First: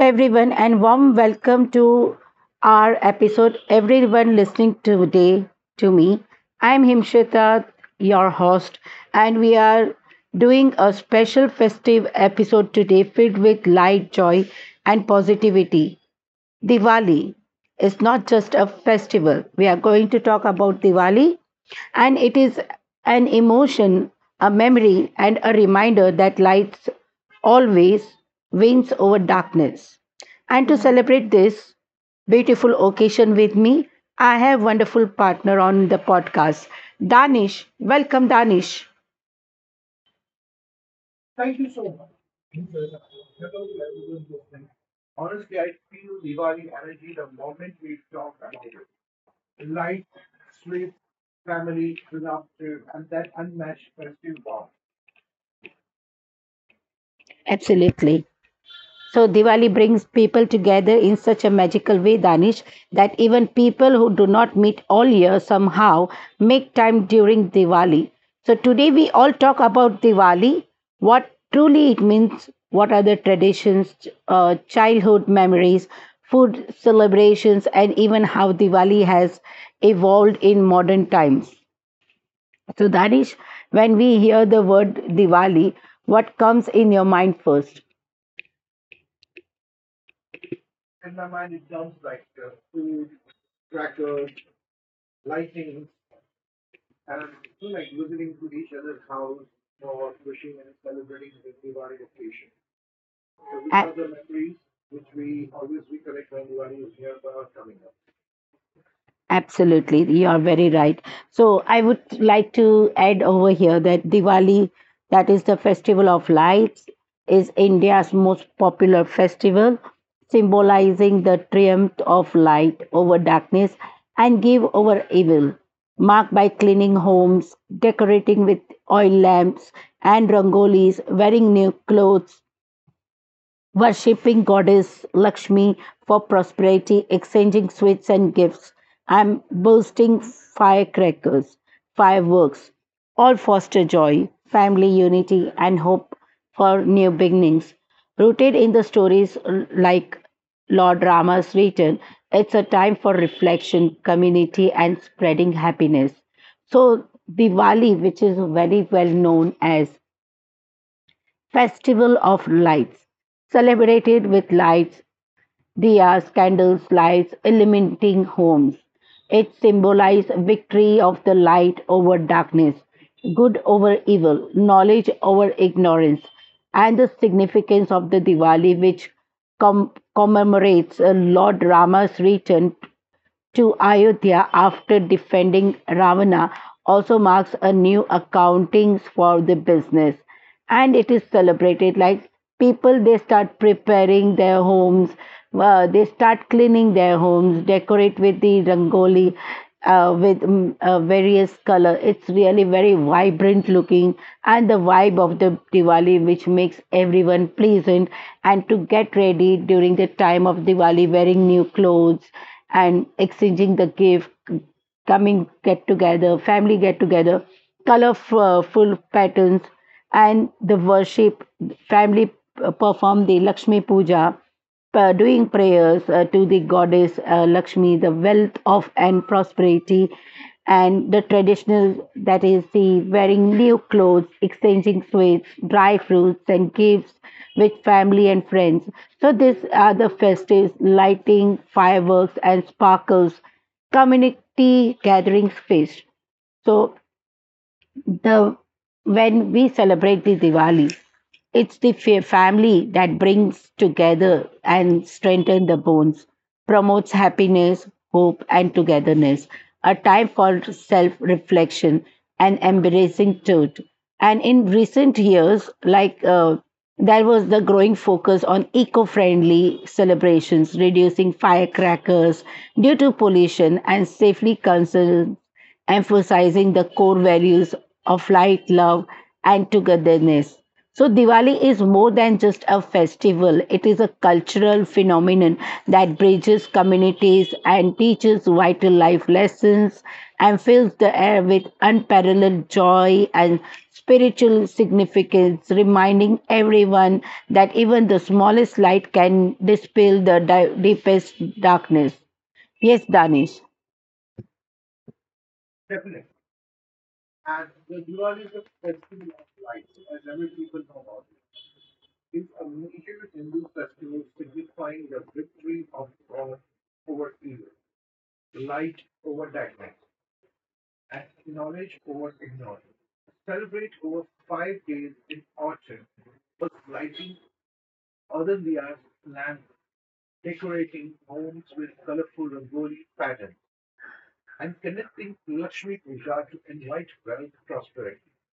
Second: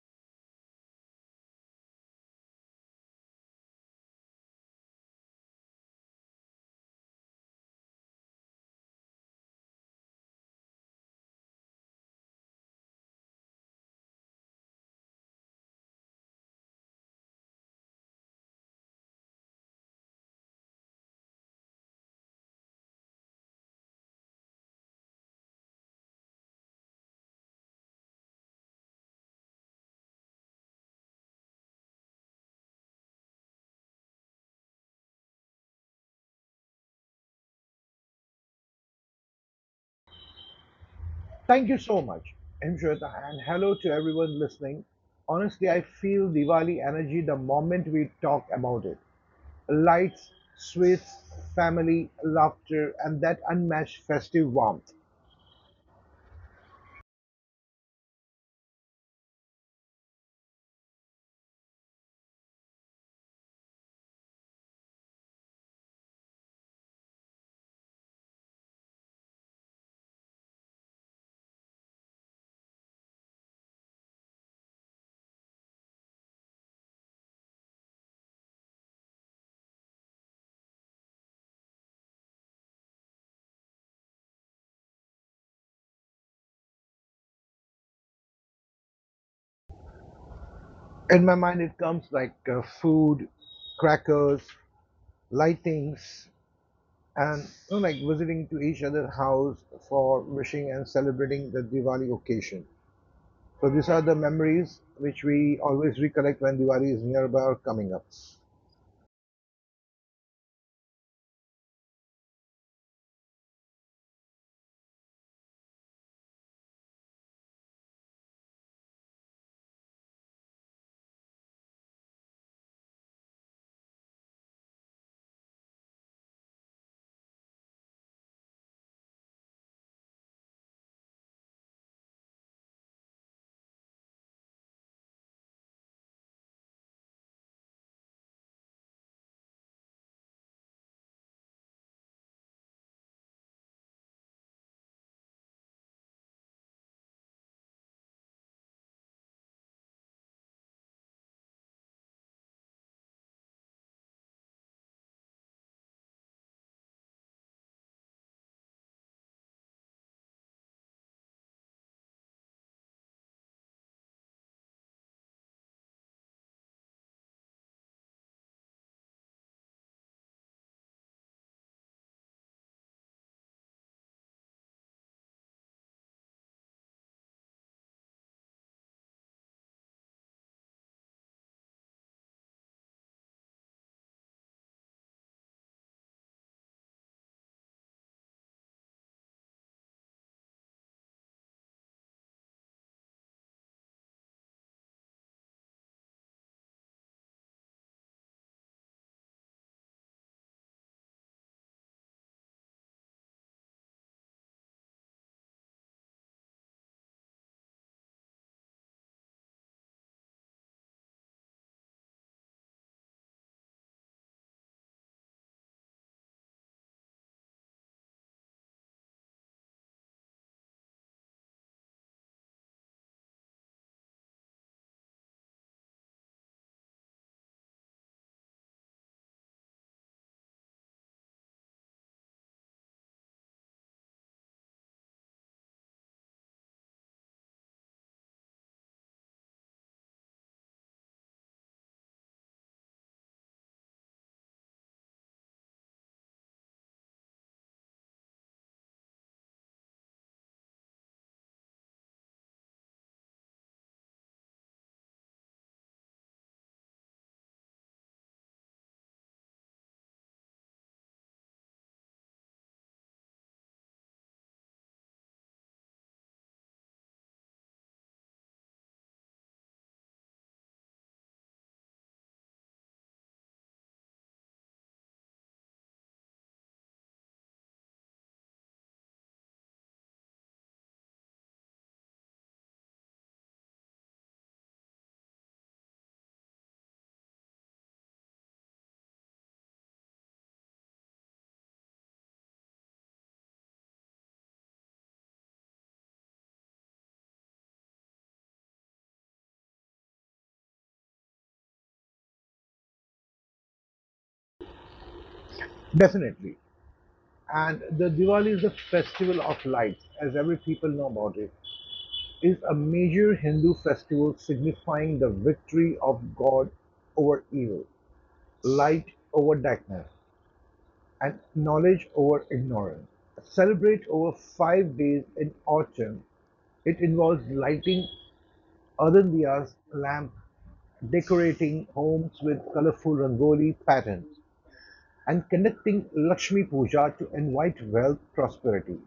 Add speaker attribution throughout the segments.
Speaker 1: everyone, and warm welcome to our episode. Everyone listening today to me, I'm Himshita, your host, and we are doing a special festive episode today filled with light, joy, and positivity. Diwali is not just a festival. We are going to talk about Diwali, and it is an emotion, a memory, and a reminder that light always wins over darkness. And to celebrate this beautiful occasion with me, I have wonderful partner on the podcast, Danish. Welcome, Danish.
Speaker 2: Thank you so much, Imshweta, and hello to everyone listening. Honestly, I feel Diwali energy the moment we talk about it. Lights, sweets, family, laughter, and that unmatched festive warmth.
Speaker 1: Absolutely. So Diwali brings people together in such a magical way, Danish, that even people who do not meet all year somehow make time during Diwali. So today we all talk about Diwali, what truly it means, what are the traditions, childhood memories, food celebrations, and even how Diwali has evolved in modern times. So Danish, when we hear the word Diwali, what comes in your mind first?
Speaker 2: In my mind, it comes like food, crackers, lightings, and like visiting to each other's house for wishing and celebrating the Diwali occasion. So
Speaker 1: A-
Speaker 2: these are the memories which we always recollect when Diwali is nearby or coming up.
Speaker 1: Absolutely, you are very right. So, I would like to add over here that Diwali, that is the festival of lights, is India's most popular festival, symbolizing the triumph of light over darkness and give over evil, marked by cleaning homes, decorating with oil lamps and rangolis, wearing new clothes, worshipping goddess Lakshmi for prosperity, exchanging sweets and gifts. I'm bursting firecrackers, fireworks, all foster joy, family unity, and hope for new beginnings. Rooted in the stories like Lord Rama's return, it's a time for reflection, community, and spreading happiness. So, Diwali, which is very well known as Festival of Lights, celebrated with lights, diyas, candles, lights illuminating homes. It symbolizes victory of the light over darkness, good over evil, knowledge over ignorance, and the significance of the Diwali, which commemorates Lord Rama's return to Ayodhya after defending Ravana, also marks a new accountings for the business, and it is celebrated like people, they start preparing their homes. They start cleaning their homes, decorate with the rangoli with various color. It's really very vibrant looking, and the vibe of the Diwali, which makes everyone pleasant, and to get ready during the time of Diwali, wearing new clothes and exchanging the gift, coming get together, family get together, colorful patterns, and the worship. Family perform the Lakshmi Puja, doing prayers to the goddess Lakshmi, the wealth of and prosperity, and the traditional, that is the wearing new clothes, exchanging sweets, dry fruits, and gifts with family and friends. So these are the festives, lighting, fireworks, and sparkles, community gathering space. So the when we celebrate the Diwali, it's the family that brings together and strengthen the bonds, promotes happiness, hope, and togetherness. A time for self-reflection and embracing truth. And in recent years, there was the growing focus on eco-friendly celebrations, reducing firecrackers due to pollution and safely concerns, emphasizing the core values of light, love, and togetherness. So, Diwali is more than just a festival, it is a cultural phenomenon that bridges communities and teaches vital life lessons and fills the air with unparalleled joy and spiritual significance, reminding everyone that even the smallest light can dispel the deepest darkness. Yes, Danish.
Speaker 2: Definitely. And the Diwali is the festival of lights, as every people know about it, is a major Hindu festival signifying the victory of God over evil, light over darkness, and knowledge over ignorance. Celebrate over 5 days in autumn. It involves lighting other diyas, lamp, decorating homes with colorful rangoli patterns, and connecting Lakshmi Puja to invite wealth prosperity.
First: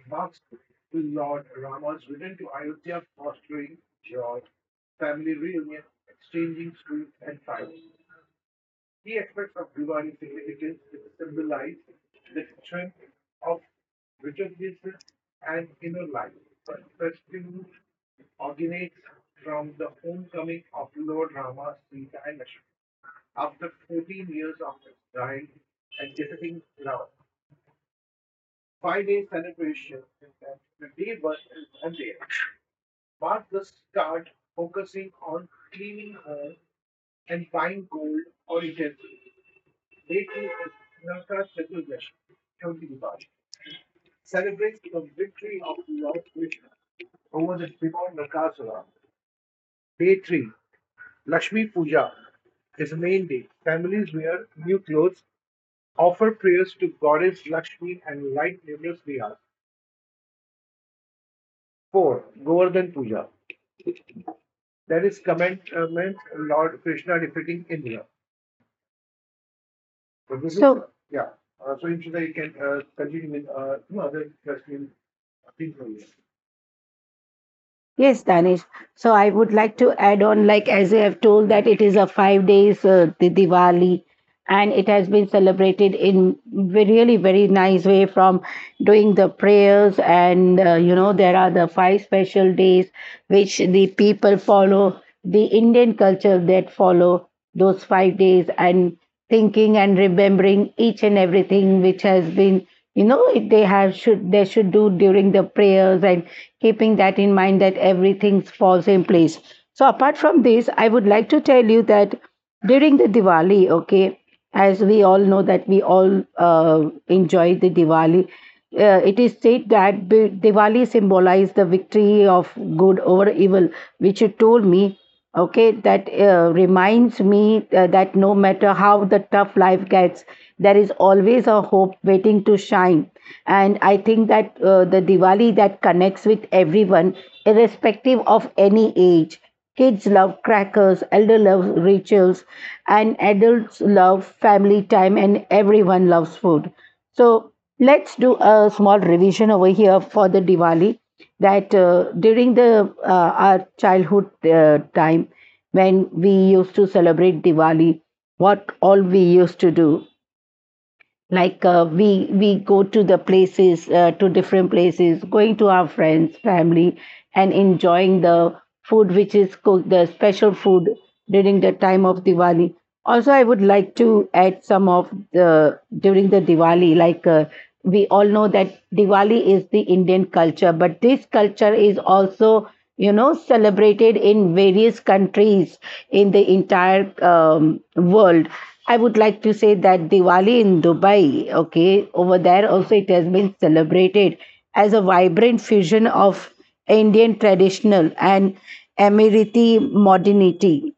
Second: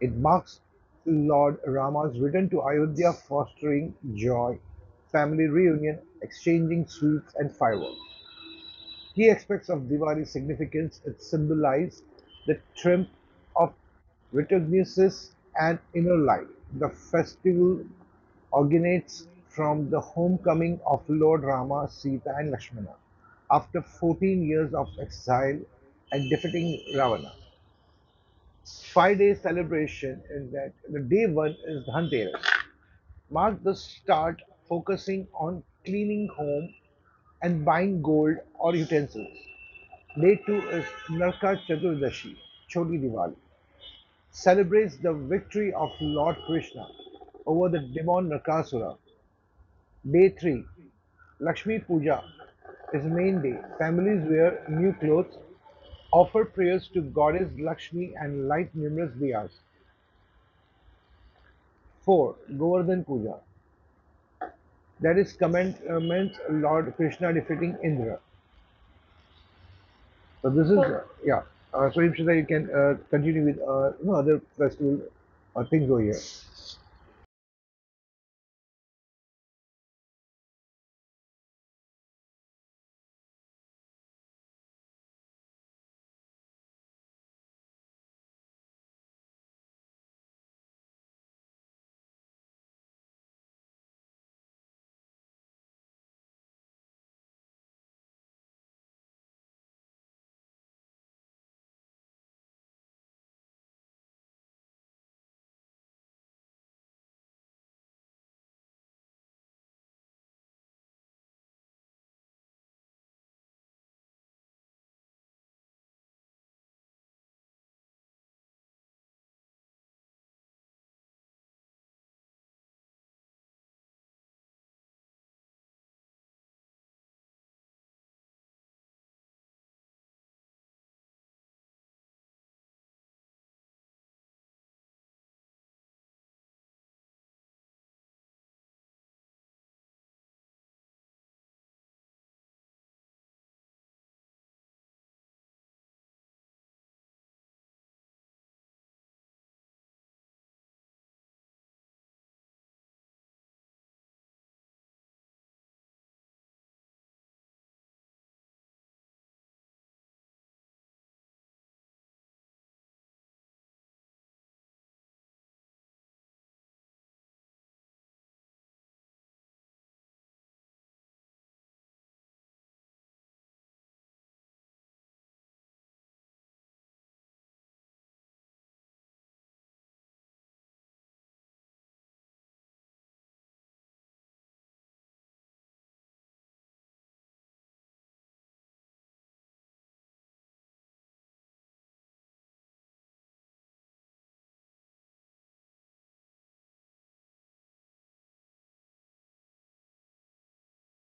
Speaker 2: It marks Lord Rama's return to Ayodhya, fostering joy, family reunion, exchanging sweets and fireworks. Key aspects of Diwali's significance, it symbolizes the triumph of religiousness and inner life. The festival originates from the homecoming of Lord Rama, Sita, and Lakshmana after 14 years of exile and defeating Ravana. 5 day celebration, in that the day one is Dhanteras. Mark the start, focusing on cleaning home and buying gold or utensils. Day to is Narka Chaturdashi, Choti Diwali, celebrates the victory of Lord Krishna over the demon Narkasura. Day 3, Lakshmi Puja, is main day. Families wear new clothes, offer prayers to Goddess Lakshmi, and light numerous diyas. 4. Govardhan Puja, that is commends Lord Krishna defeating Indra. So this is,
Speaker 1: So-
Speaker 2: yeah. So, Imshita, you can
Speaker 1: you
Speaker 2: continue with other festival things over here.
Speaker 1: Yes, Danish. So I would like to add on, like as you have told, that it is a 5 days the Diwali, and it has been celebrated in really very nice way from doing the prayers, and you know, there are the five special days which the people follow, the Indian culture that follow those 5 days, and thinking and remembering each and everything which has been, you know, they should do during the prayers, and keeping that in mind that everything falls in place. So apart from this, I would like to tell you that during the Diwali, okay, as we all know that we all enjoy the Diwali. It is said that Diwali symbolizes the victory of good over evil, which you told me. Okay, that reminds me that no matter how the tough life gets, there is always a hope waiting to shine. And I think that the Diwali that connects with everyone, irrespective of any age. Kids love crackers, elder love rituals, and adults love family time, and everyone loves food. So let's do a small revision over here for the Diwali. That During the our childhood time when we used to celebrate Diwali, what all we used to do, like we go to the places to different places, going to our friends family and enjoying the food which is cooked, the special food during the time of Diwali. Also, I would like to add some of the during the Diwali, we all know that Diwali is the Indian culture, but this culture is also, you know, celebrated in various countries in the entire world. I would like to say that Diwali in Dubai, okay, over there also it has been celebrated as a vibrant fusion of Indian traditional and Emirati modernity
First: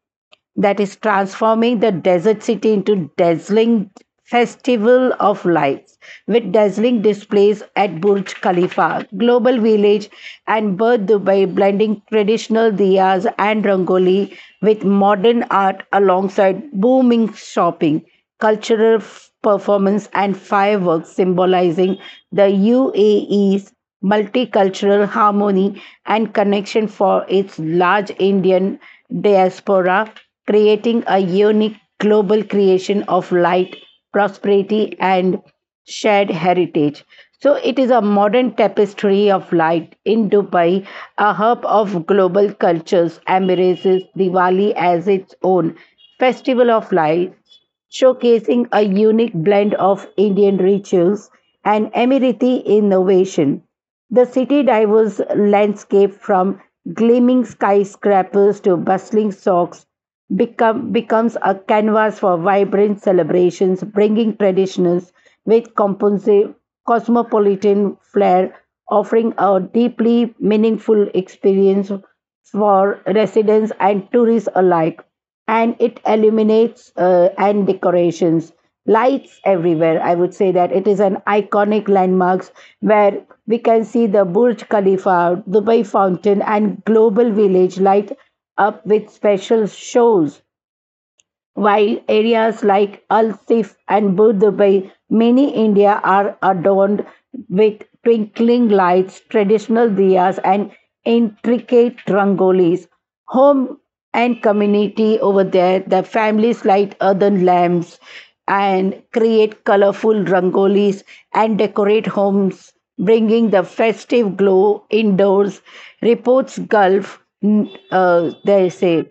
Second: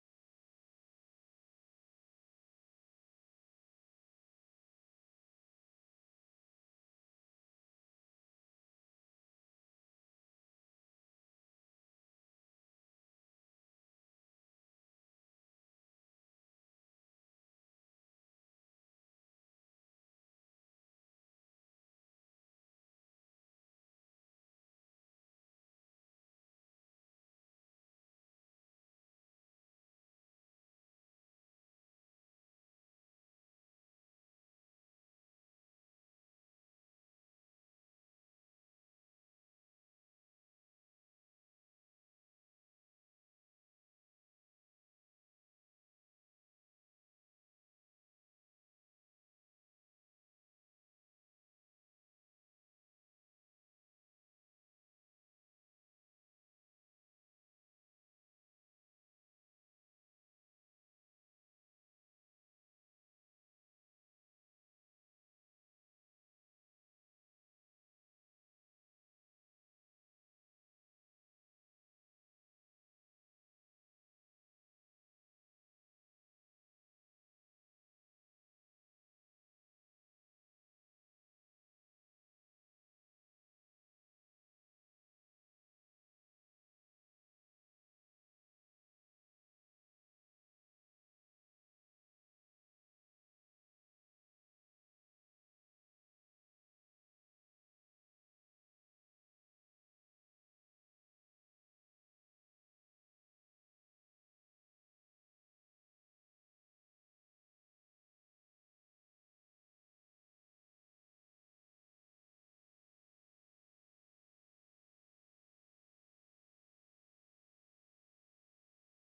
Speaker 1: that is transforming the desert city into dazzling festival of lights with dazzling displays at Burj Khalifa, Global Village and Bird Dubai, blending traditional diyas and rangoli with modern art, alongside booming shopping, cultural performance and fireworks, symbolizing the UAE's multicultural harmony and connection for its large Indian diaspora, creating a unique global creation of light, prosperity, and shared heritage. So, it is a modern tapestry of light in Dubai, a hub of global cultures, embraces Diwali as its own festival of lights, showcasing a unique blend of Indian rituals and Emirati innovation. The city diverse landscape from gleaming skyscrapers to bustling socks becomes a canvas for vibrant celebrations, bringing traditionals with cosmopolitan flair, offering a deeply meaningful experience for residents and tourists alike. And it illuminates and decorations, lights everywhere. I would say that it is an iconic landmarks where we can see the Burj Khalifa, Dubai Fountain and Global Village light up with special shows, while areas like Al Sif and Budh by many India are adorned with twinkling lights, traditional diyas, and intricate rangolis. Home and community over there, the families light earthen lamps and create colorful rangolis and decorate homes, bringing the festive glow indoors. Reports Gulf, they say.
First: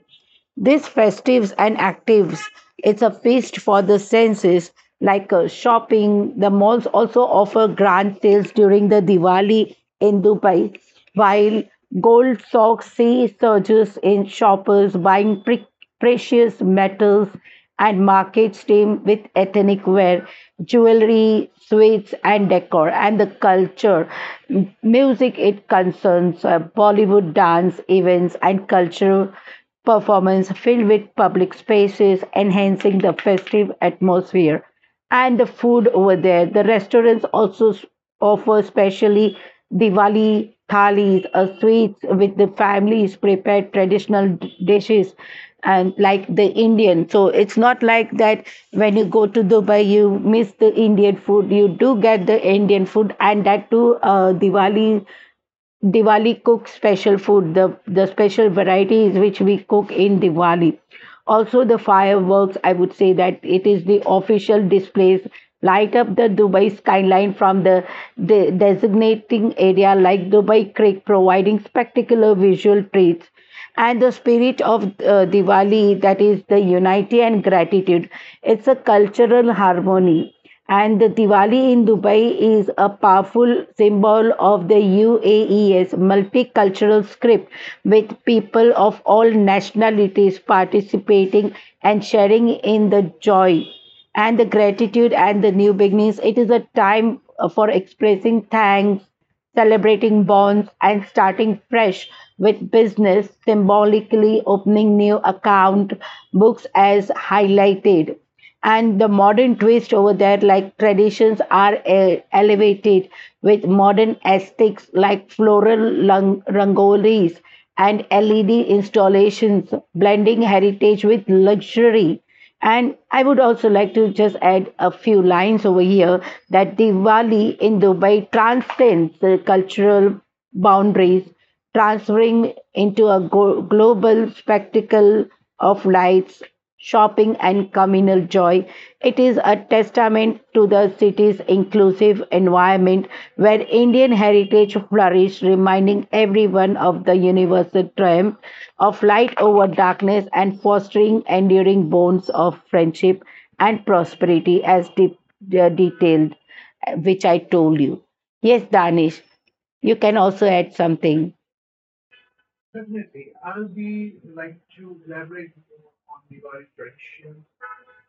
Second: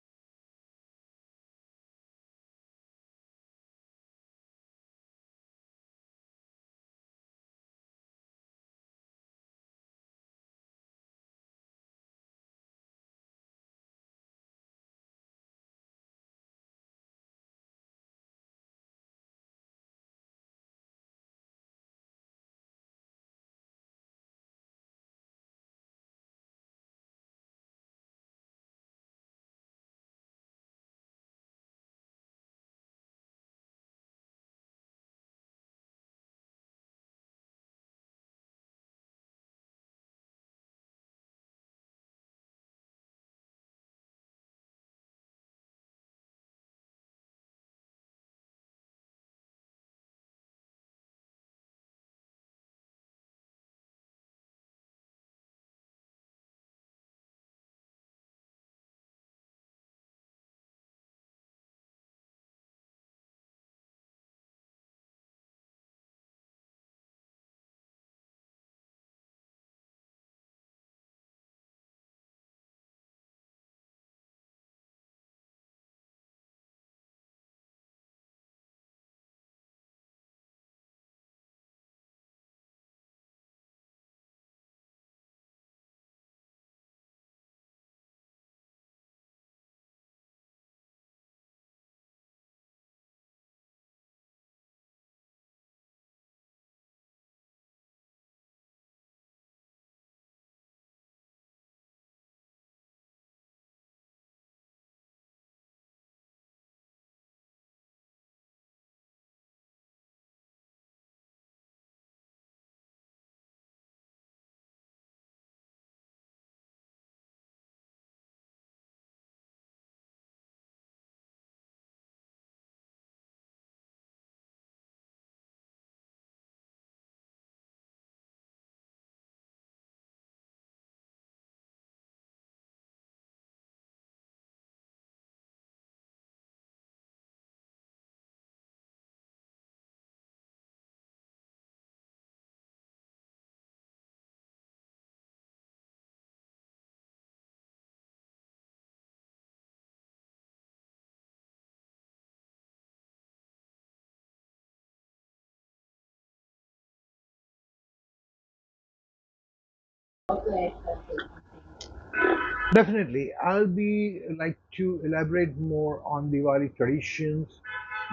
Speaker 1: These festives and actives, it's a feast for the senses, like shopping. The malls also offer grand sales during the Diwali in Dubai, while gold stocks see surges in shoppers buying precious metals, and markets teem with ethnic wear, jewelry, sweets, and decor, and the culture. Music, it concerns Bollywood dance events and cultural performance filled with public spaces, enhancing the festive atmosphere, and the food over there. The restaurants also offer specially Diwali thalis, a sweets, with the families prepared traditional dishes and like the Indian. So it's not like that when you go to Dubai, you miss the Indian food. You do get the Indian food, and that too, Diwali cook special food, the special varieties which we cook in Diwali. Also the fireworks, I would say that it is the official displays light up the Dubai skyline from the designating area like Dubai Creek, providing spectacular visual treats, and the spirit of Diwali, that is the unity and gratitude. It's a cultural harmony. And the Diwali in Dubai is a powerful symbol of the UAE's multicultural script, with people of all nationalities participating and sharing in the joy and the gratitude and the new beginnings. It is a time for expressing thanks, celebrating bonds and starting fresh with business, symbolically opening new account books as highlighted. And the modern twist over there, like traditions are elevated with modern aesthetics like floral rangolis and LED installations, blending heritage with luxury. And I would also like to just add a few lines over here that Diwali in Dubai transcends the cultural boundaries, transferring into a global spectacle of lights, shopping, and communal joy. It is a testament to the city's inclusive environment where Indian heritage flourished, reminding everyone of the universal triumph of light over darkness and fostering enduring bonds of friendship and prosperity, as detailed, which I told you. Yes, Danish, you can also add something.
Speaker 2: Definitely, I'll be like to elaborate more on Diwali traditions,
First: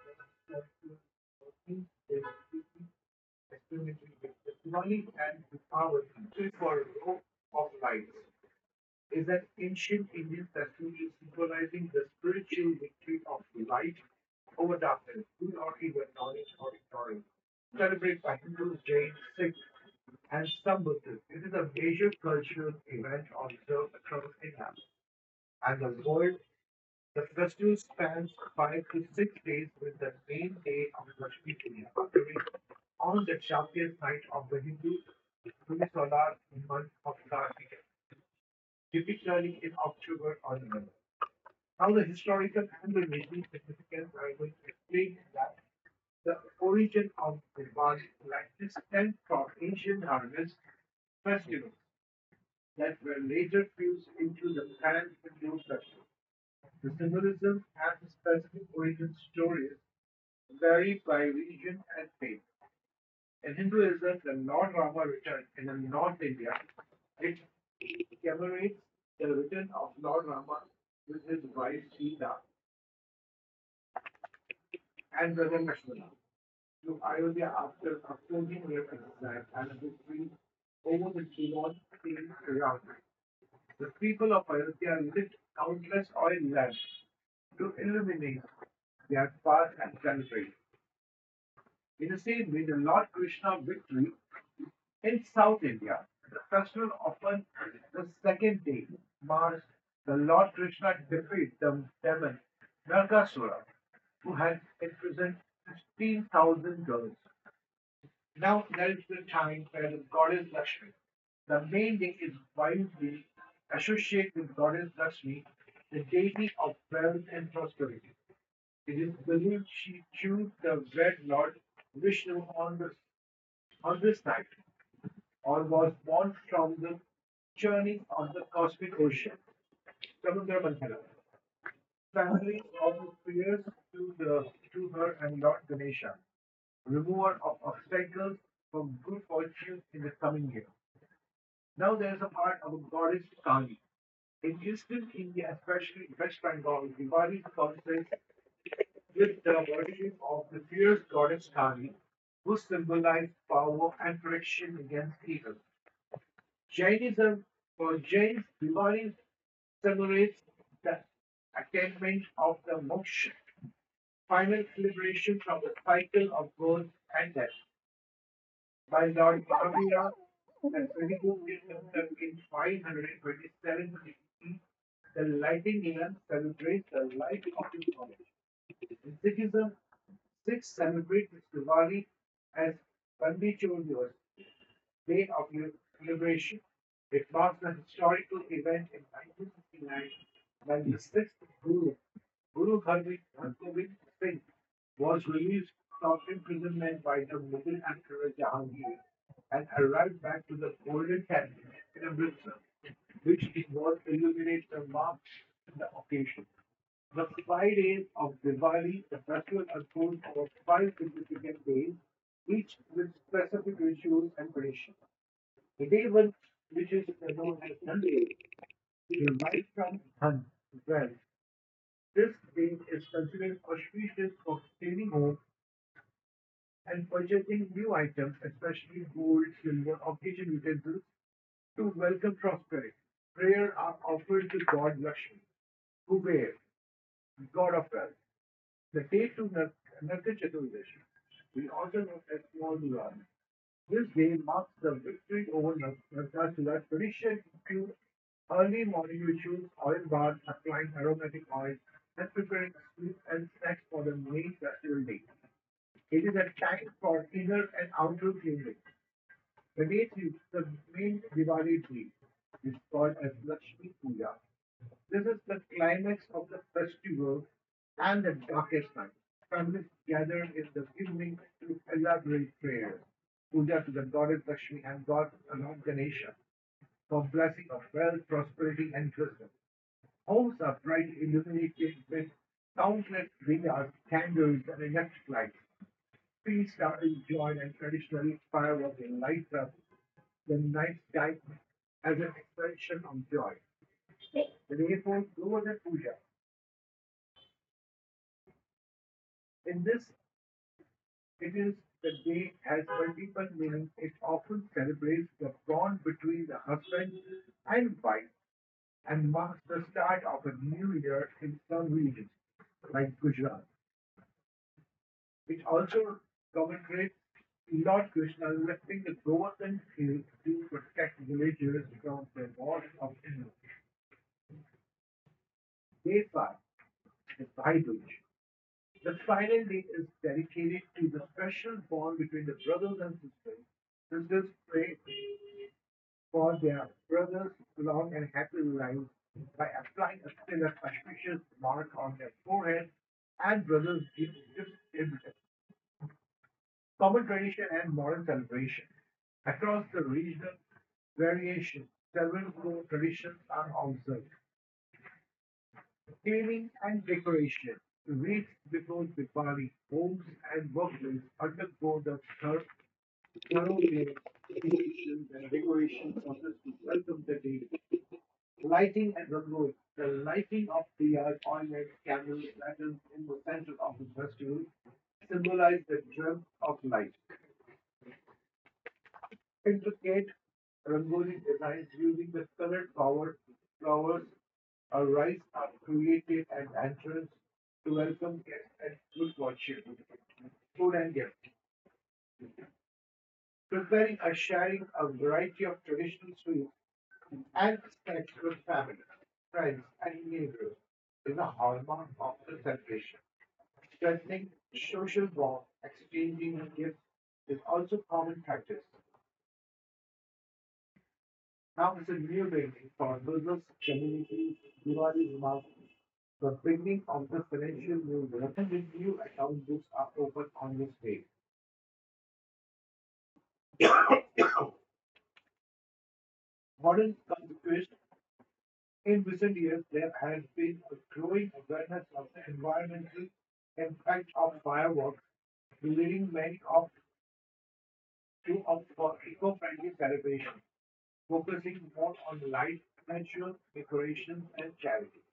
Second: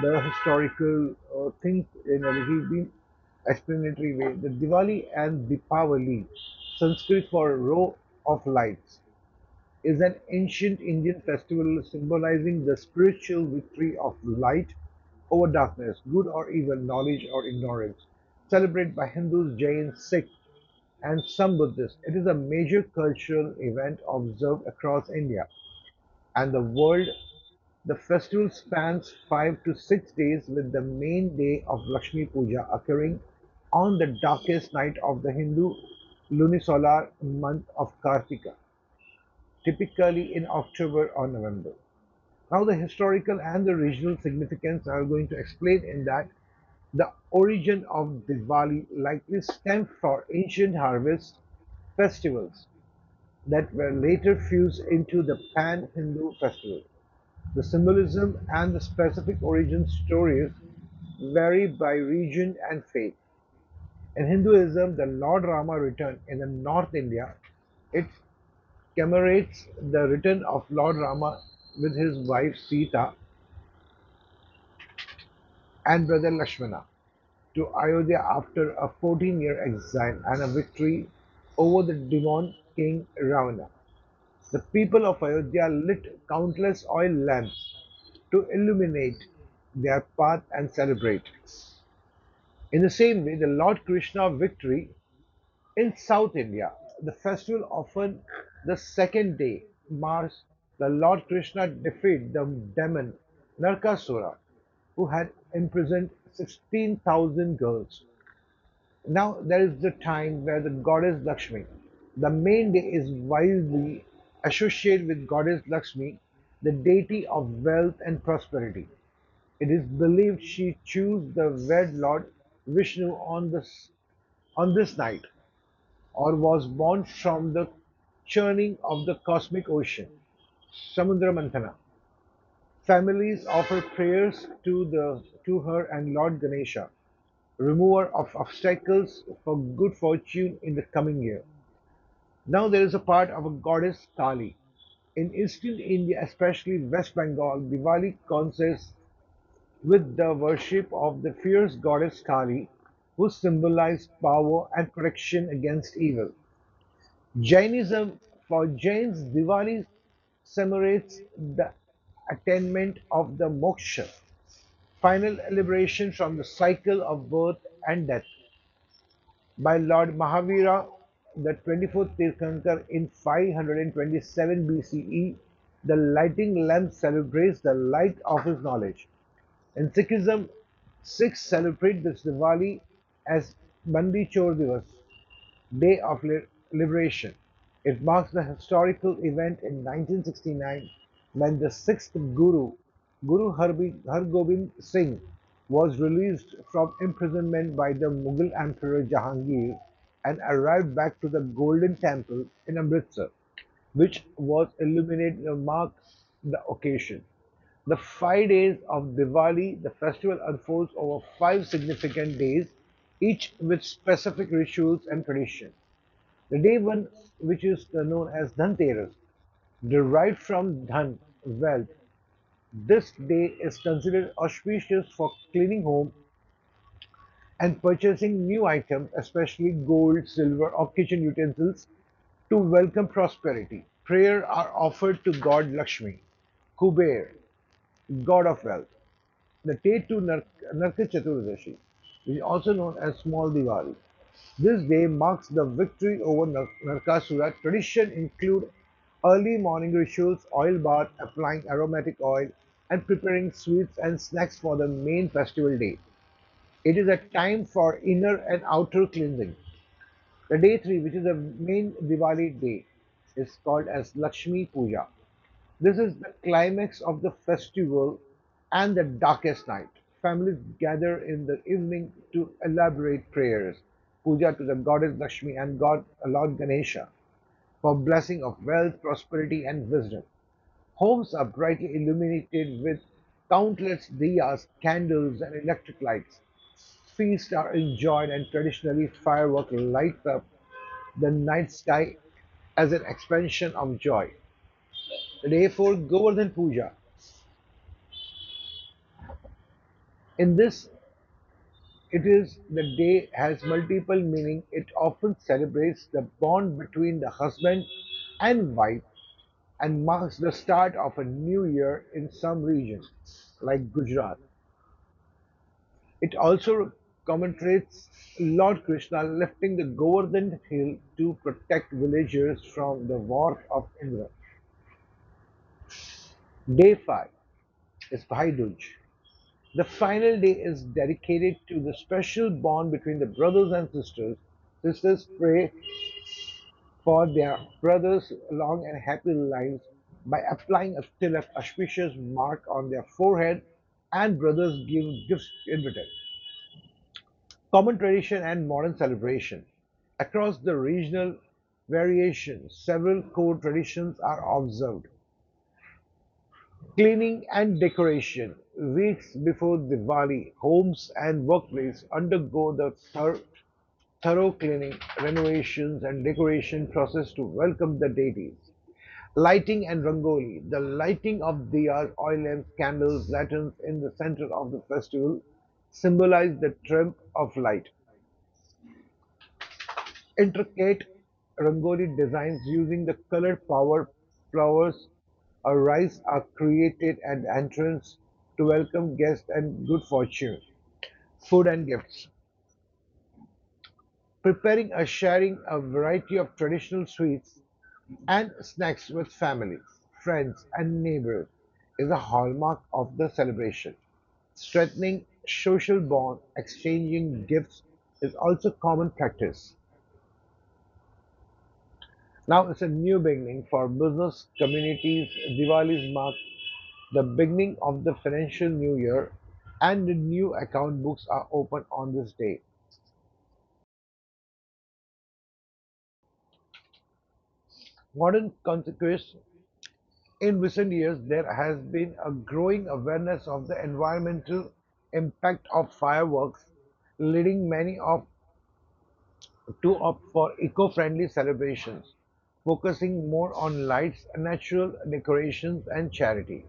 Speaker 2: the historical things in a little bit explanatory way. The Diwali and Dipavali, Sanskrit for row of lights, is an ancient Indian festival symbolizing the spiritual victory of light over darkness, good or evil, knowledge or ignorance, celebrated by Hindus, Jains, Sikhs, and some Buddhists. It is a major cultural event observed across India and the world. The festival spans 5 to 6 days, with the main day of Lakshmi Puja occurring on the darkest night of the Hindu lunisolar month of Kartika, typically in October or November. Now, the historical and the regional significance are going to explain in that the origin of Diwali likely stemmed from ancient harvest festivals that were later fused into the pan Hindu festival. The symbolism and the specific origin stories vary by region and faith. In Hinduism, the Lord Rama returned in the North India. It commemorates the return of Lord Rama with his wife Sita and brother Lakshmana to Ayodhya after a 14-year exile and a victory over the demon king Ravana. The people of Ayodhya lit countless oil lamps to illuminate their path and celebrate. In the same way, the Lord Krishna victory. In South India, the festival often the second day marks the Lord Krishna defeat the demon Narkasura, who had imprisoned 16,000 girls. Now there is the time where the goddess Lakshmi, the main day is widely associated with goddess Lakshmi, the deity of wealth and prosperity. It is believed she chose the red Lord Vishnu on this night or was born from the churning of the cosmic ocean. Samudra Mantana. Families offer prayers to her and Lord Ganesha, remover of obstacles for good fortune in the coming year. Now there is a part of a goddess Kali. In eastern India, especially West Bengal, Diwali consists with the worship of the fierce goddess Kali, who symbolizes power and protection against evil. Jainism. For Jains, Diwali commemorates the attainment of the moksha, final liberation from the cycle of birth and death, by Lord Mahavira, the 24th Tirthankar in 527 BCE. The lighting lamp celebrates the light of his knowledge. In Sikhism, Sikhs celebrate this Diwali as Bandi Chor Divas, Day of Liberation. It marks the historical event in 1969 when the sixth Guru, Hargobind Singh, was released from imprisonment by the Mughal Emperor Jahangir and arrived back to the Golden Temple in Amritsar, which was illuminated to mark the occasion. The 5 days of Diwali, the festival unfolds over 5 significant days, each with specific rituals and tradition. The day one, which is known as Dhanteras, derived from dhan, wealth, this day is considered auspicious for cleaning home and purchasing new items, especially gold, silver, or kitchen utensils, to welcome prosperity. Prayer are offered to God Lakshmi, Kuber, god of wealth. The Narka Chaturdashi, which is also known as Small Diwali. This day marks the victory over Narkasura. Tradition include early morning rituals, oil bath, applying aromatic oil, and preparing sweets and snacks for the main festival day. It is a time for inner and outer cleansing. The day three, which is the main Diwali day, is called as Lakshmi Puja. This is the climax of the festival and the darkest night. Families gather in the evening to elaborate prayers, puja to the goddess Lakshmi and God Lord Ganesha for blessing of wealth, prosperity, and wisdom. Homes are brightly illuminated with countless diyas, candles, and electric lights. Feasts are enjoyed and traditionally fireworks light up the night sky as an expansion of joy. The day 4, Govardhan Puja. In this, it is the day has multiple meaning. It often celebrates the bond between the husband and wife and marks the start of a new year in some regions like Gujarat. It also commemorates Lord Krishna lifting the Govardhan hill to protect villagers from the wrath of Indra. Day 5 is Bhai Dooj. The final day is dedicated to the special bond between the brothers and sisters. Sisters pray for their brothers' long and happy lives by applying a still auspicious mark on their forehead, and brothers give gifts in return. Common tradition and modern celebration. Across the regional variation, several core traditions are observed. Cleaning and decoration. Weeks before Diwali, homes and workplaces undergo the thorough cleaning, renovations, and decoration process to welcome the deities. Lighting and rangoli. The lighting of diyas, oil lamps, candles, lanterns in the center of the festival symbolize the triumph of light. Intricate rangoli designs using the colored power, flowers, or rice are created at the entrance to welcome guests and good fortune. Food and gifts. Preparing or sharing a variety of traditional sweets and snacks with family, friends, and neighbors is a hallmark of the celebration. Strengthening social bond, exchanging gifts is also common practice. Now it's a new beginning for business communities. Diwali's mark the beginning of the financial new year, and the new account books are open on this day. Modern consequence, in recent years, there has been a growing awareness of the environmental impact of fireworks, leading many of to opt for eco-friendly celebrations, focusing more on lights, natural decorations, and charity.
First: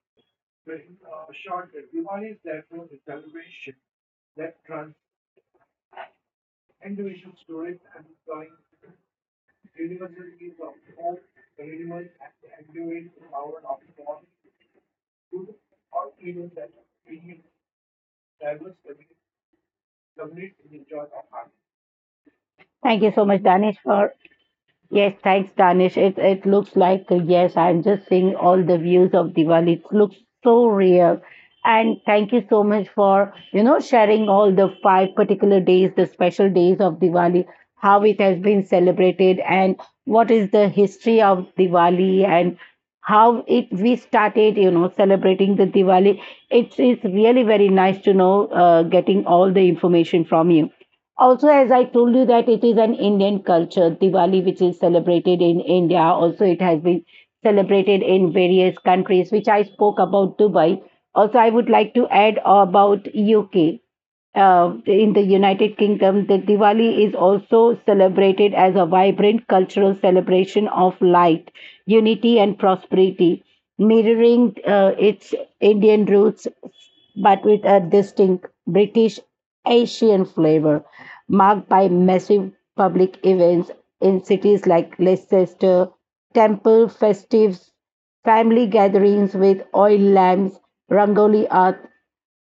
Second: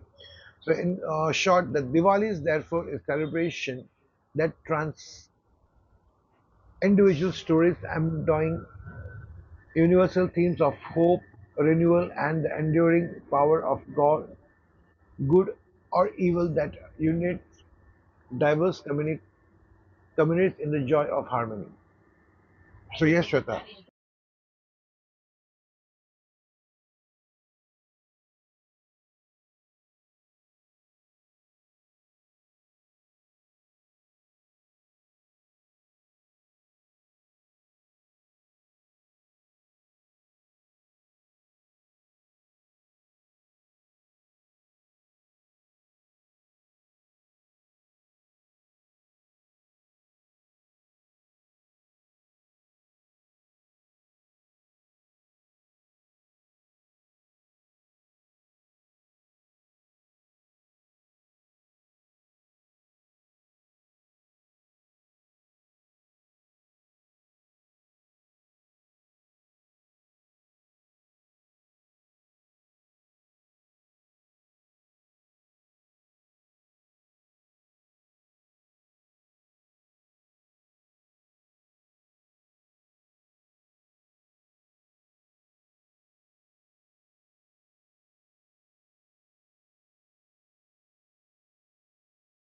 Speaker 2: So, in short, the Diwali is therefore a celebration that trans individual stories embodying universal themes of hope, renewal, and the enduring power of God, good or evil that unites diverse communities in the joy of harmony.
Speaker 1: Thank
Speaker 2: So,
Speaker 1: you so
Speaker 2: yes,
Speaker 1: much,
Speaker 2: Shweta,
Speaker 1: Danish, for. Yes, thanks, Danish. It looks like, yes, I'm just seeing all the views of Diwali. It looks so real. And thank you so much for, you know, sharing all the five particular days, the special days of Diwali, how it has been celebrated, and what is the history of Diwali and how it we started, you know, celebrating the Diwali. It's really very nice to know, getting all the information from you. Also, as I told you that it is an Indian culture, Diwali, which is celebrated in India. Also, it has been celebrated in various countries, which I spoke about Dubai. Also, I would like to add about UK. In the United Kingdom, the Diwali is also celebrated as a vibrant cultural celebration of light, unity, and prosperity, mirroring its Indian roots but with a distinct British Asian flavor, marked by massive public events in cities like Leicester, temple festives, family gatherings with oil lamps, rangoli art,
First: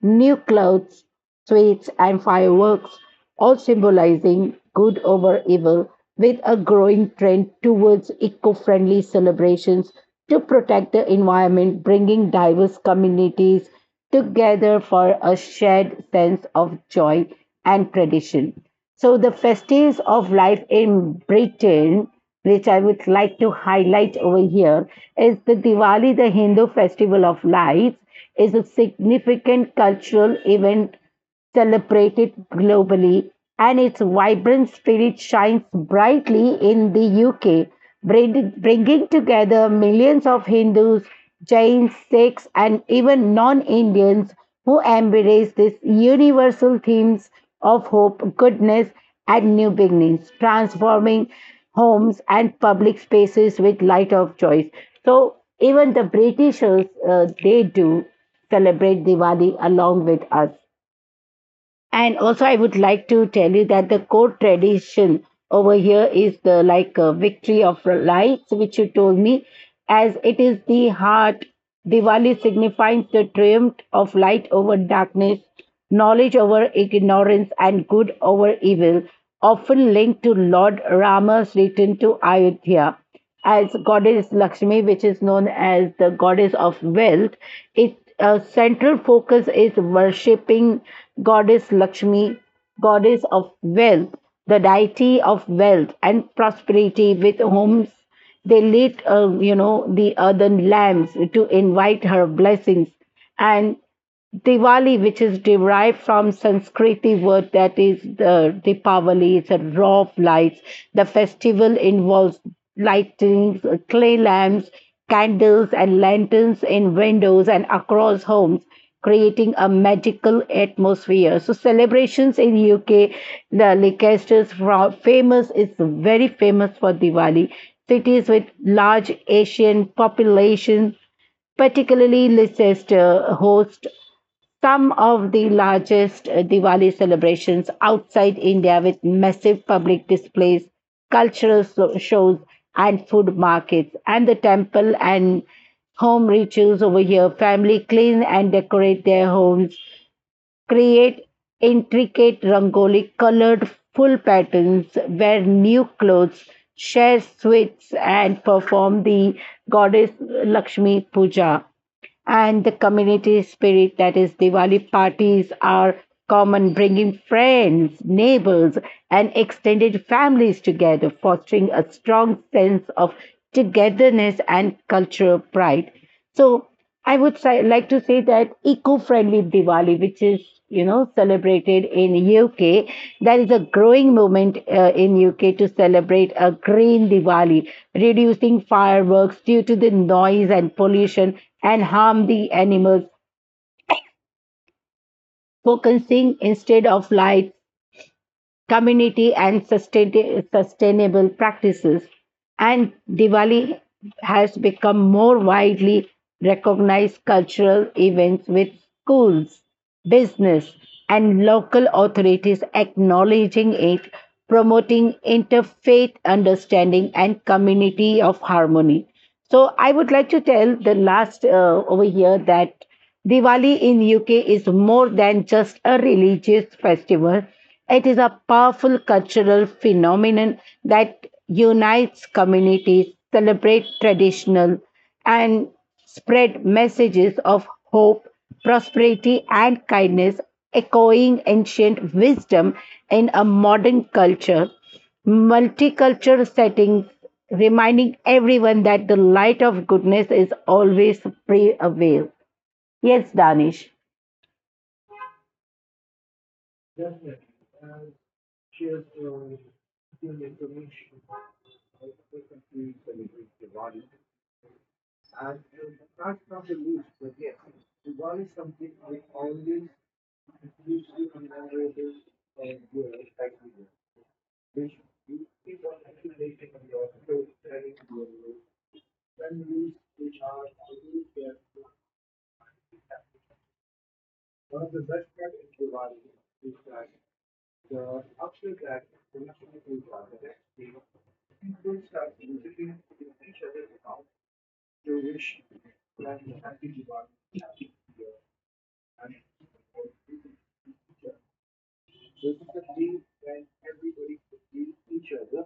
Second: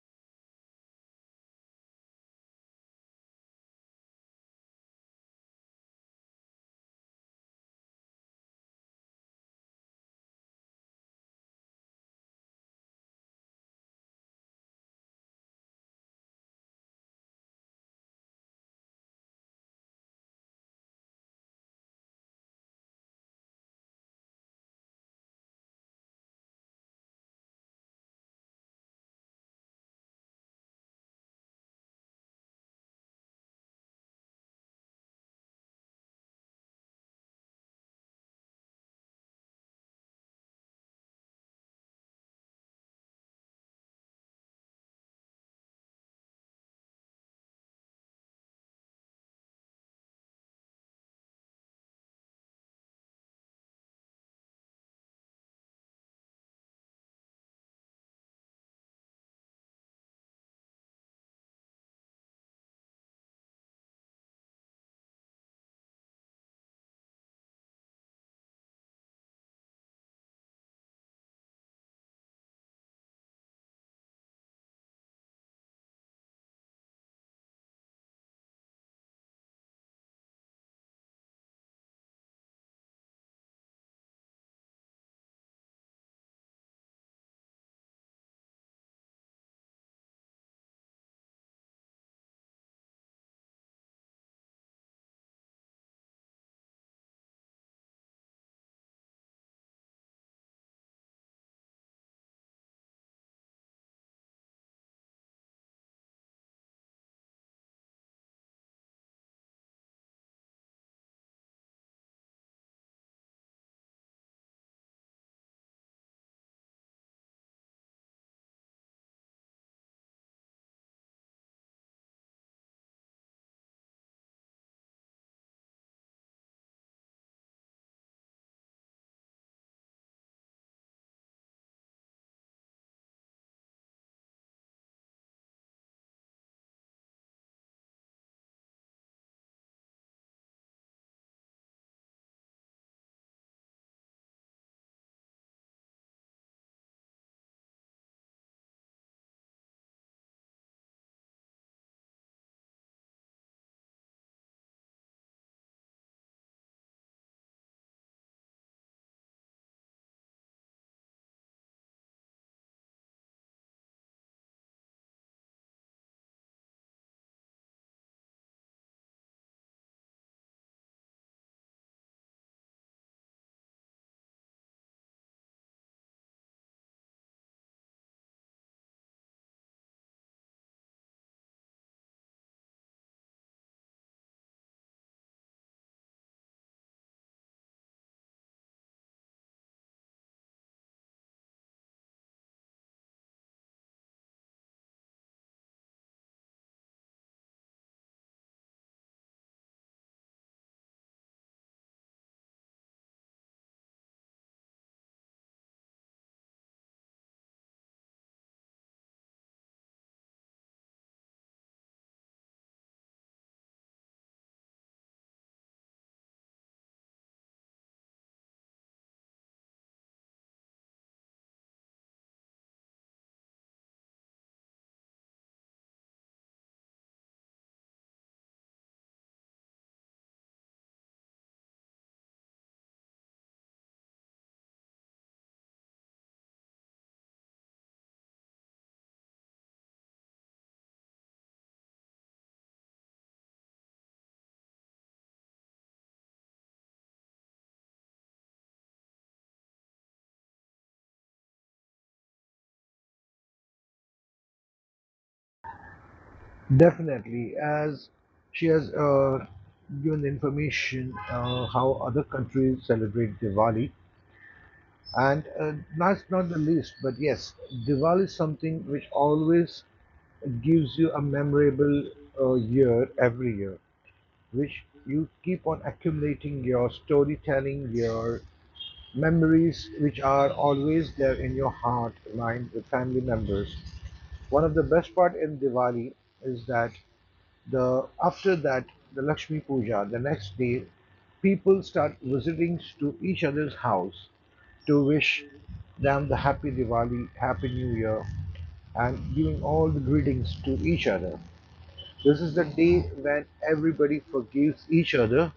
Speaker 1: new clothes, sweets, and fireworks, all symbolizing good over evil, with a growing trend towards eco friendly celebrations to protect the environment, bringing diverse communities together for a shared sense of joy and tradition. So, the festivities of life in Britain, which I would like to highlight over here, is the Diwali, the Hindu festival of lights, is a significant cultural event celebrated globally, and its vibrant spirit shines brightly in the UK, bringing together millions of Hindus, Jains, Sikhs, and even non Indians who embrace these universal themes of hope, goodness, and new beginnings, transforming homes and public spaces with light of choice. So, even the Britishers, they do celebrate Diwali along with us. And also, I would like to tell you that the core tradition over here is the like victory of lights, which you told me, as it is the heart. Diwali signifies the triumph of light over darkness, knowledge over ignorance, and good over evil, often linked to Lord Rama's return to Ayodhya as goddess Lakshmi, which is known as the goddess of wealth. Its central focus is worshipping goddess Lakshmi, goddess of wealth, the deity of wealth and prosperity, with homes they lit, the earthen lamps to invite her blessings. And Diwali, which is derived from Sanskriti word that is the Deepavali, it's a raw of lights. The festival involves lightings, clay lamps, candles, and lanterns in windows and across homes, creating a magical atmosphere. So, celebrations in UK, the Leicester's fro- famous is very famous for Diwali. Cities with large Asian population, particularly Leicester, host some of the largest Diwali celebrations outside India with massive public displays, cultural shows, and food markets. And the temple and home rituals over here, family clean and decorate their homes, create intricate rangoli colored full patterns, wear new clothes, share sweets, and perform the goddess Lakshmi Puja. And the community spirit, that is, Diwali parties are common, bringing friends, neighbors, and extended families together, fostering a strong sense of togetherness and cultural pride. So, I would say, like to say that eco-friendly Diwali, which is celebrated in UK, there is a growing movement in UK to celebrate a green Diwali, reducing fireworks due to the noise and pollution and harm the animals, focusing instead of light, community and sustainable practices. And Diwali has become more widely recognized cultural events with schools, business, and local authorities acknowledging it, promoting interfaith understanding and community of harmony. So, I would like to tell the last over here that Diwali in UK is more than just a religious festival. It is a powerful cultural phenomenon that unites communities, celebrates traditional and spread messages of hope, prosperity and kindness, echoing ancient wisdom in a modern culture. Multicultural settings, reminding everyone that the light of goodness is always pre available. Yes, Danish.
Speaker 2: definitely, as she has given the information how other countries celebrate Diwali. And last not the least, but yes, Diwali is something which always gives you a memorable year every year, which you keep on accumulating your storytelling, your memories, which are always there in your heart, lined with family members. One of the best part in Diwali is that the after that the Lakshmi Puja, the next day, people start visiting to each other's house to wish them the happy Diwali, happy New Year, and giving all the greetings to each other. This is the day when everybody forgives each other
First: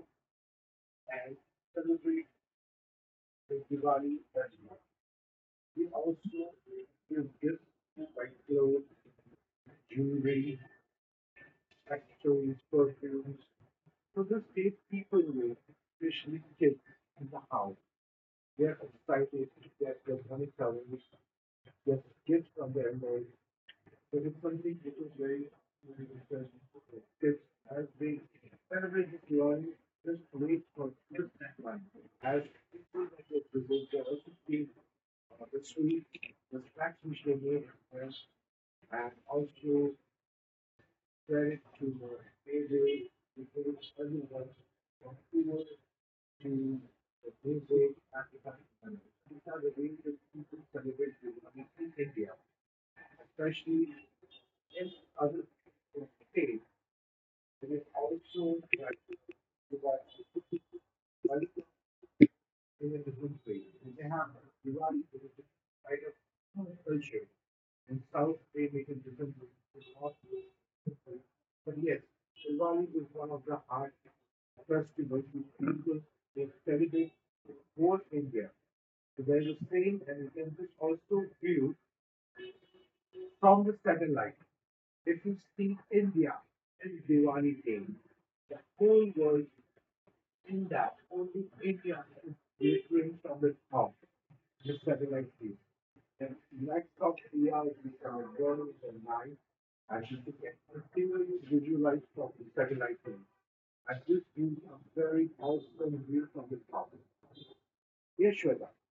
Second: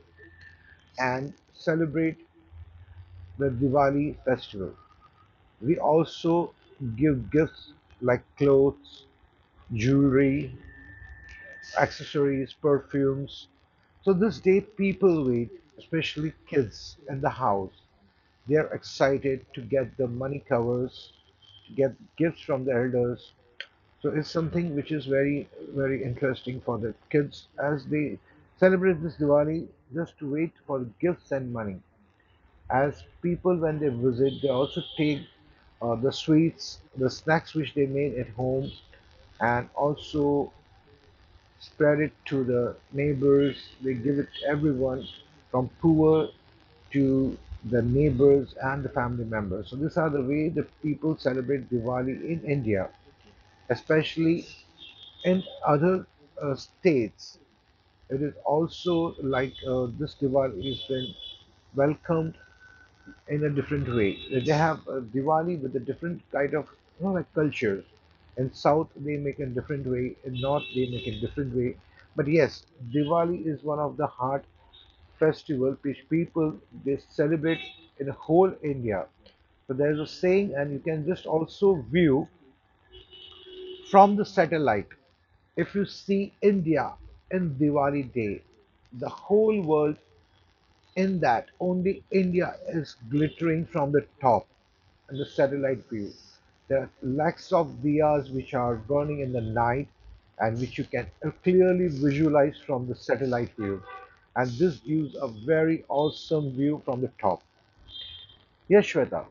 Speaker 2: and celebrate the Diwali festival. We also give gifts like clothes, jewelry, accessories, perfumes. So this day people wait, especially kids in the house. They are excited to get the money covers, to get gifts from the elders. So it's something which is very, very interesting for the kids as they celebrate this Diwali just to wait for gifts and money. As people, when they visit, they also take the sweets, the snacks which they made at home, and also spread it to the neighbors. They give it to everyone from poor to the neighbors and the family members. So these are the way the people celebrate Diwali in India, especially in other states, it is also like this Diwali is then welcomed in a different way. They have a Diwali with a different kind of like culture. In South, they make a different way. In North, they make a different way. But yes, Diwali is one of the heart festival which people they celebrate in whole India. So there's a saying, and you can just also view from the satellite, if you see India in Diwali day, the whole world in that, only India is glittering from the top in the satellite view. There are lakhs of diyas which are burning in the night and which you can clearly visualize from the satellite view. And this gives a very awesome view from the top. Yes, Shweta.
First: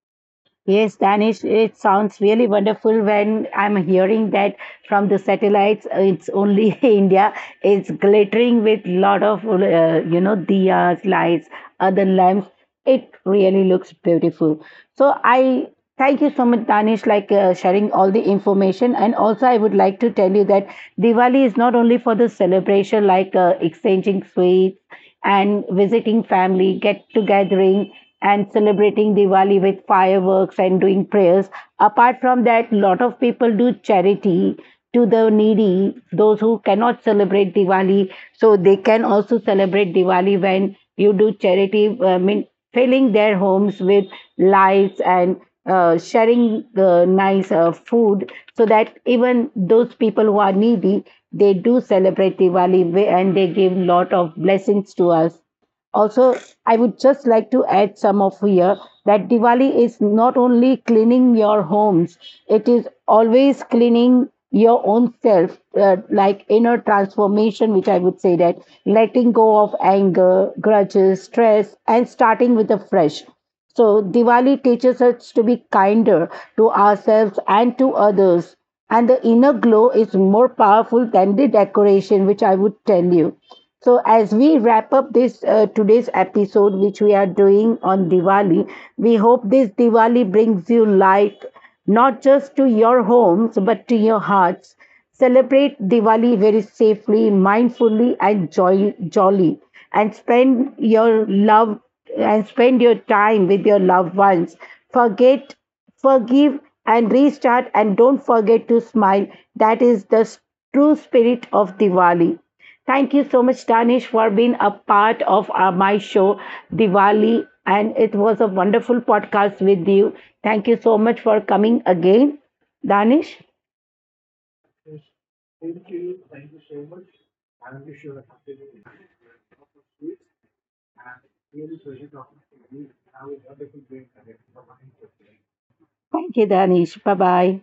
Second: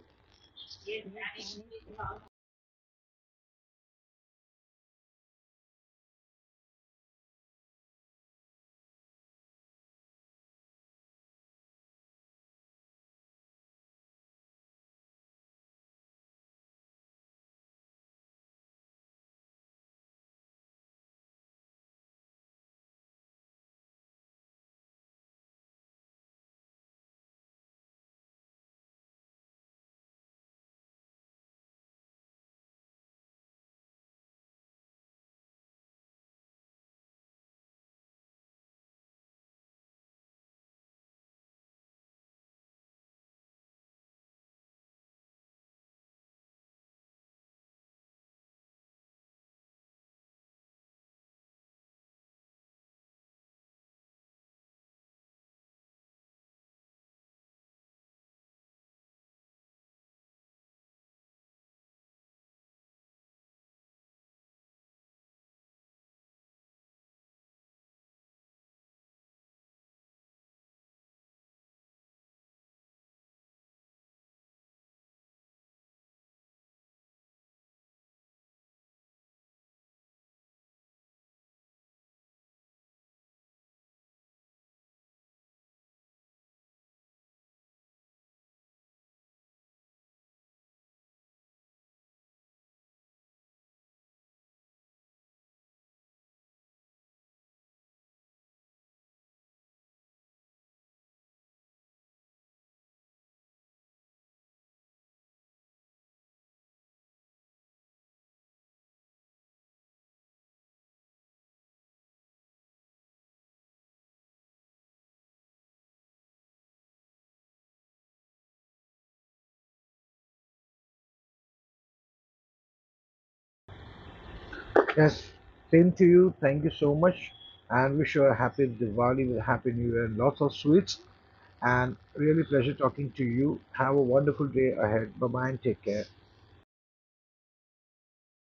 Speaker 1: Yes, Danish, it sounds really wonderful when I'm hearing that from the satellites. It's only India. It's glittering with lot of, diyas, lights, other lamps. It really looks beautiful. So I thank you so much, Danish, like sharing all the information. And also, I would like to tell you that Diwali is not only for the celebration, like exchanging sweets and visiting family, get-togethering and celebrating Diwali with fireworks and doing prayers. Apart from that, lot of people do charity to the needy, those who cannot celebrate Diwali. So they can also celebrate Diwali when you do charity, I mean, filling their homes with lights and sharing nice food so that even those people who are needy, they do celebrate Diwali and they give lot of blessings to us. Also, I would just like to add some of here that Diwali is not only cleaning your homes, it is always cleaning your own self, like inner transformation, which I would say that letting go of anger, grudges, stress, and starting with a fresh. So, Diwali teaches us to be kinder to ourselves and to others, and the inner glow is more powerful than the decoration, which I would tell you. So, as we wrap up this today's episode, which we are doing on Diwali, we hope this Diwali brings you light, not just to your homes but to your hearts. Celebrate Diwali very safely, mindfully and jolly, and spend your love and spend your time with your loved ones. Forget, forgive and restart, and don't forget to smile. That is the true spirit of Diwali. Thank you so much, Danish, for being a part of my show, Diwali, and it was a wonderful podcast with you. Thank you so much for coming again, Danish.
Speaker 2: Yes, same to you. Thank you so much. And wish you a happy Diwali with a happy new year and lots of sweets. And really pleasure talking to you. Have a wonderful day ahead. Bye bye and take care.
Speaker 1: Thank you, Danish. Bye bye.